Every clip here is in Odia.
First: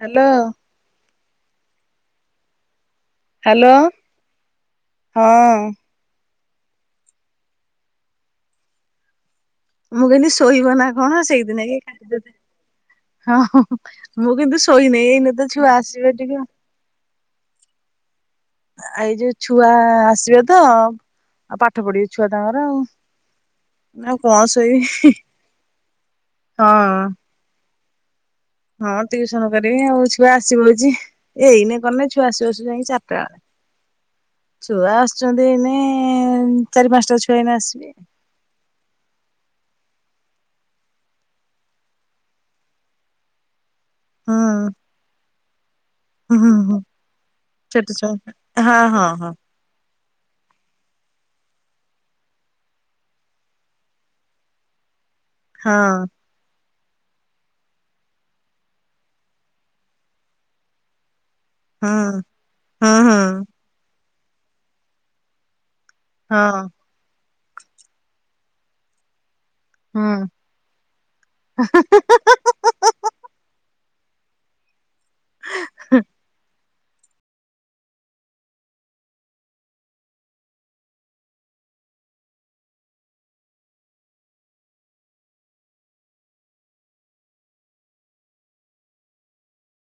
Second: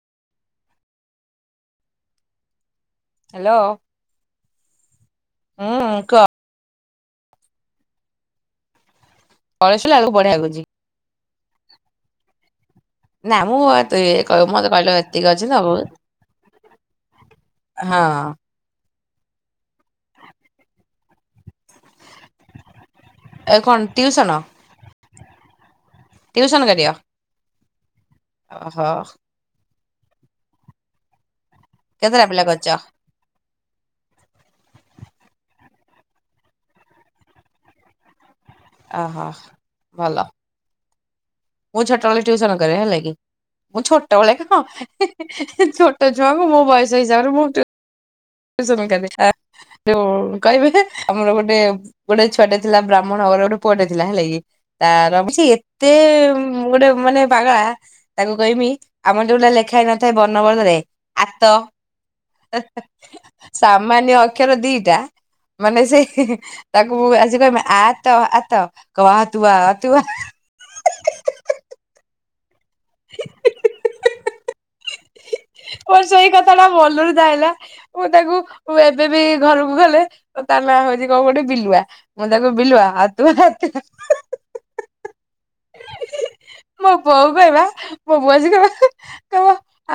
ହ୍ୟାଲୋ। ହ୍ୟାଲୋ ହଁ। ହୁଁ କୁହ କଳେଇ ଶୁଇଲା ମୁଁ ବେଳକୁ କହିିନି ବଢିଆ ଲାଗୁଛି। ଶୋଇବ ନା କଣ ସେଇଦିନ କି ଖାଇଦେ ନା ମୁଁ ହଁ ତୁ ମୁଁ କିନ୍ତୁ ମତେ କହିଲୁ ଶୋଇନହିଁ ଏତିକି ଏଇନ ଅଛି ତ ହଁ ଛୁଆ ଆସିବେ ଟିକେ। ହଁ। ଏଇ ଯୋଉ ଛୁଆ ଆସିବେ ତ ଆଉ ପାଠ ପଢିବେ ଛୁଆ ତାଙ୍କର ଆଉ। ଏ କଣ ନା ଟିଉସନ କଣ ଶଇ ଟିଉସନ୍ କରି ଦିଅ। ହଁ ଟିଉସନ କରିବି ଆଉ ଛୁଆ ଆସିବଉଛି ଏଇନେ କ କେତେଟା ଛୁଆ ପିଲା ଆସିବ ଆସା କରିଛ ଜାଇ ଚା ଟା। ଛୁଆ ଆସୁଛନ୍ତି ଏଇନେ ଚାରି ପାଞ୍ଚଟା ଛୁଆ ଏଇନ ଆସିବେ। ଅହ ଭଲ। ମୁଁ ଛୋଟବେଳେ ଟିଉସନ କରେ ହେଲେ କି ମୁଁ ଛୋଟବେଳେ ହୁଁ କଣ ହିଁ, ହିଁ ତୋ ଛୁଆଙ୍କୁ ମୋ ବୟସ ହିସାବରେ ମୁଁ ସେଠ ଚ [unintelligible] ସମ କଦ [unintelligible] ଯୋଉ କହିବେ ଆମର ଗୋଟେ ଗୋଟେ ଛୁଆଟେ ଥିଲା ବ୍ରାହ୍ମଣବର ଗୋଟେ ପୁଅଟେ ଥିଲା ହେଲା କି? ତାର ଛି ଏତେ ଗୋଟେ ମାନେ ପାଗଳା। ତାଙ୍କୁ କହମି ଆମର ଯୋଉ ଟା ଲେଖା ହେଇ ନଥାଏ ବର୍ଣବୋଧରେ ଆତ ହଁ -ହଁ -। ସାମାନ୍ୟ ଅକ୍ଷର ଦିଟା ମାନେ ସେହି ହି ହଁ ତାକୁ ଆଜି କ ଆ ଆତ କ ତୁ [unintelligible] ହୁଁ। ହ [unintelligible] ମୋର ସେଇ କଥାଟା ଭଲରେ ଯାଇଲା ମୁଁ ତାକୁ ଏବେ ବି ଘରକୁ ଗଲେ ତାର ନାଁ ହଉଛି କ ଗୋଟେ ବିଲୁଆ। ମୁଁ ଡାକେ ବିିଲୁଆ ଆ ତୁ [unintelligible] [inaudible] ମୋ ପୁଅ କ କହିବା ମୋ ବୁଅ ଯୀ କହ [unintelligible] ତ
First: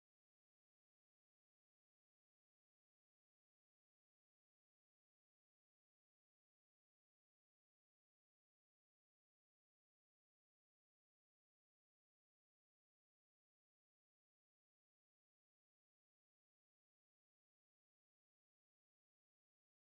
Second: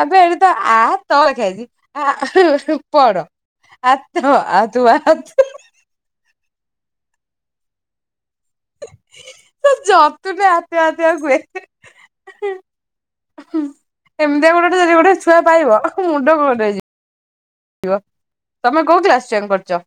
ଏବେ ଏଠି ତ ଆ ତ ଲେଖାହେଇଛି ଆ ପଢ଼। ଆତ ଆ ତୁ ଆ ତ। ଜବ ତ ନ ଆତ ଆତ ଗ [unintelligible] ହୁଁ ଏମିତିଆ ଗୋଟେ ଯଦି ଗୋଟେ ଛୁଆ ପାଇବ ମୁଣ୍ଡ ଗୋଲ ହେଇଯିବ। ଥିବ ତମେ କୋଉ କ୍ଲାସ ଜଏନ କରିଛ।